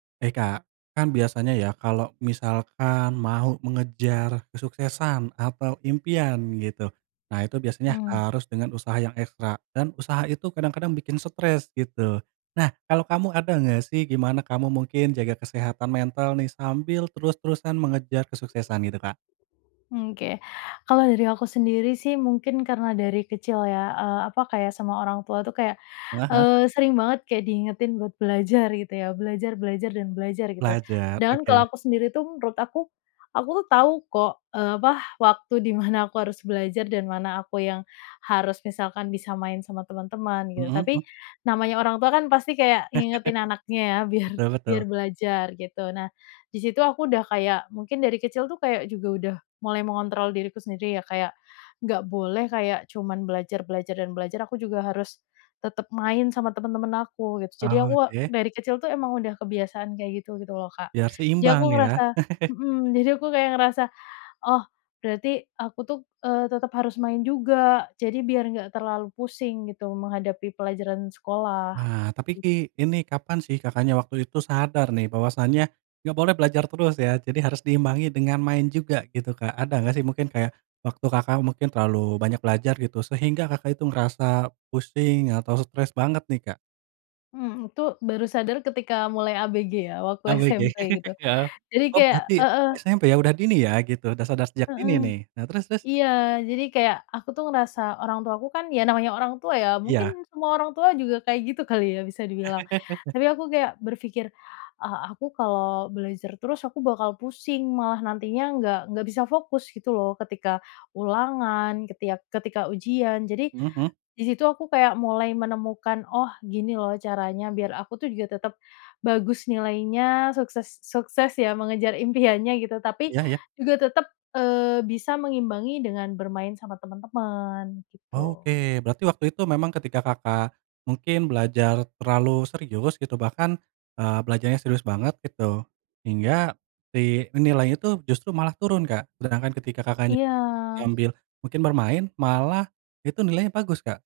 Hai, Kak. Kan biasanya ya kalau misalkan mau mengejar kesuksesan atau impian gitu, nah itu biasanya Mmm. harus dengan usaha yang ekstra dan usaha itu kadang-kadang bikin stres gitu. Nah kalau kamu ada enggak sih, gimana kamu mungkin jaga kesehatan mental nih sambil terus-terusan mengejar kesuksesan gitu, Kak? Mmm, oke, kalau dari aku sendiri sih mungkin karena dari kecil ya, eee, apa, kayak sama orang tua tuh kayak, Heeh heeh. eee, sering banget kayak diingetin buat belajar gitu ya. Belajar, belajar, dan belajar gitu Belajar, dan oke. kalau aku sendiri tuh menurut aku, aku tahu kok, eee, apa, waktu di mana aku harus belajar dan mana aku yang harus misalkan bisa main sama teman-teman gitu. Mhm, mmm. Tapi, namanya orang tua kan pasti kayak ngingetin anaknya ya biar Betul biar betul. belajar gitu. Nah, di situ aku udah kayak, mungkin dari kecil tuh kayak juga udah mulai mengontrol diriku sendiri ya kayak, nggak boleh kayak cuman belajar, belajar, dan belajar, aku juga harus tetap main sama temen-temen aku, gitu. Jadi aku Oke. dari kecil tuh emang udah kebiasaan kayak gitu, gitu loh Kak, Biar jadi aku seimbang ya? ngerasa mhm, jadi aku kayak ngerasa, "Oh berarti aku tuh, eee, tetap harus main juga, jadi biar nggak terlalu pusing gitu menghadapi pelajaran sekolah." Wah, tapi [unintelligible] ki ini kapan sih Kakaknya waktu itu sadar nih bahwasannya nggak boleh belajar terus ya, jadi harus diimbangi dengan main juga gitu, Kak. Ada nggak sih mungkin kayak waktu Kakak mungkin terlalu banyak belajar gitu sehingga Kakak itu ngerasa pusing atau stres banget nih, Kak? Mhm, itu baru sadar ketika mulai ABG ya, waktu ABG, SMP gitu, iya. jadi Oh kayak berarti heeh. SMP ya udah dini ya gitu, udah sadar sejak dini Heeh. nih. Nah terus terus? Iya, jadi kayak aku tuh ngerasa orang tua aku kan ya namanya orang tua ya, Iya. mungkin semua orang tua juga kayak gitu kali ya, bisa dibilang. Tapi aku kayak berpikir, "Ah aku kalau belajar terus aku bakal pusing malah nantinya nggak nggak bisa fokus gitu loh ketika ulangan, ketika ketika ujian." jadi, Mhm mhm. di situ aku kayak mulai menemukan, "Oh gini loh caranya biar aku tuh juga tetep bagus nilainya, sukses sukses ya mengejar impiannya." gitu. Tapi Iya iya. juga tetep, eee, bisa mengimbangi dengan bermain sama temen-temen, gitu. Oke, berarti waktu itu memang ketika Kakak mungkin belajar terlalu serius gitu bahkan, eee, belajarnya serius banget gitu, hingga si nilainya tuh justru malah turun Kak, sedangkan ketika Kakaknya Iya. sambil mungkin bermain, malah itu nilainya bagus, Kak?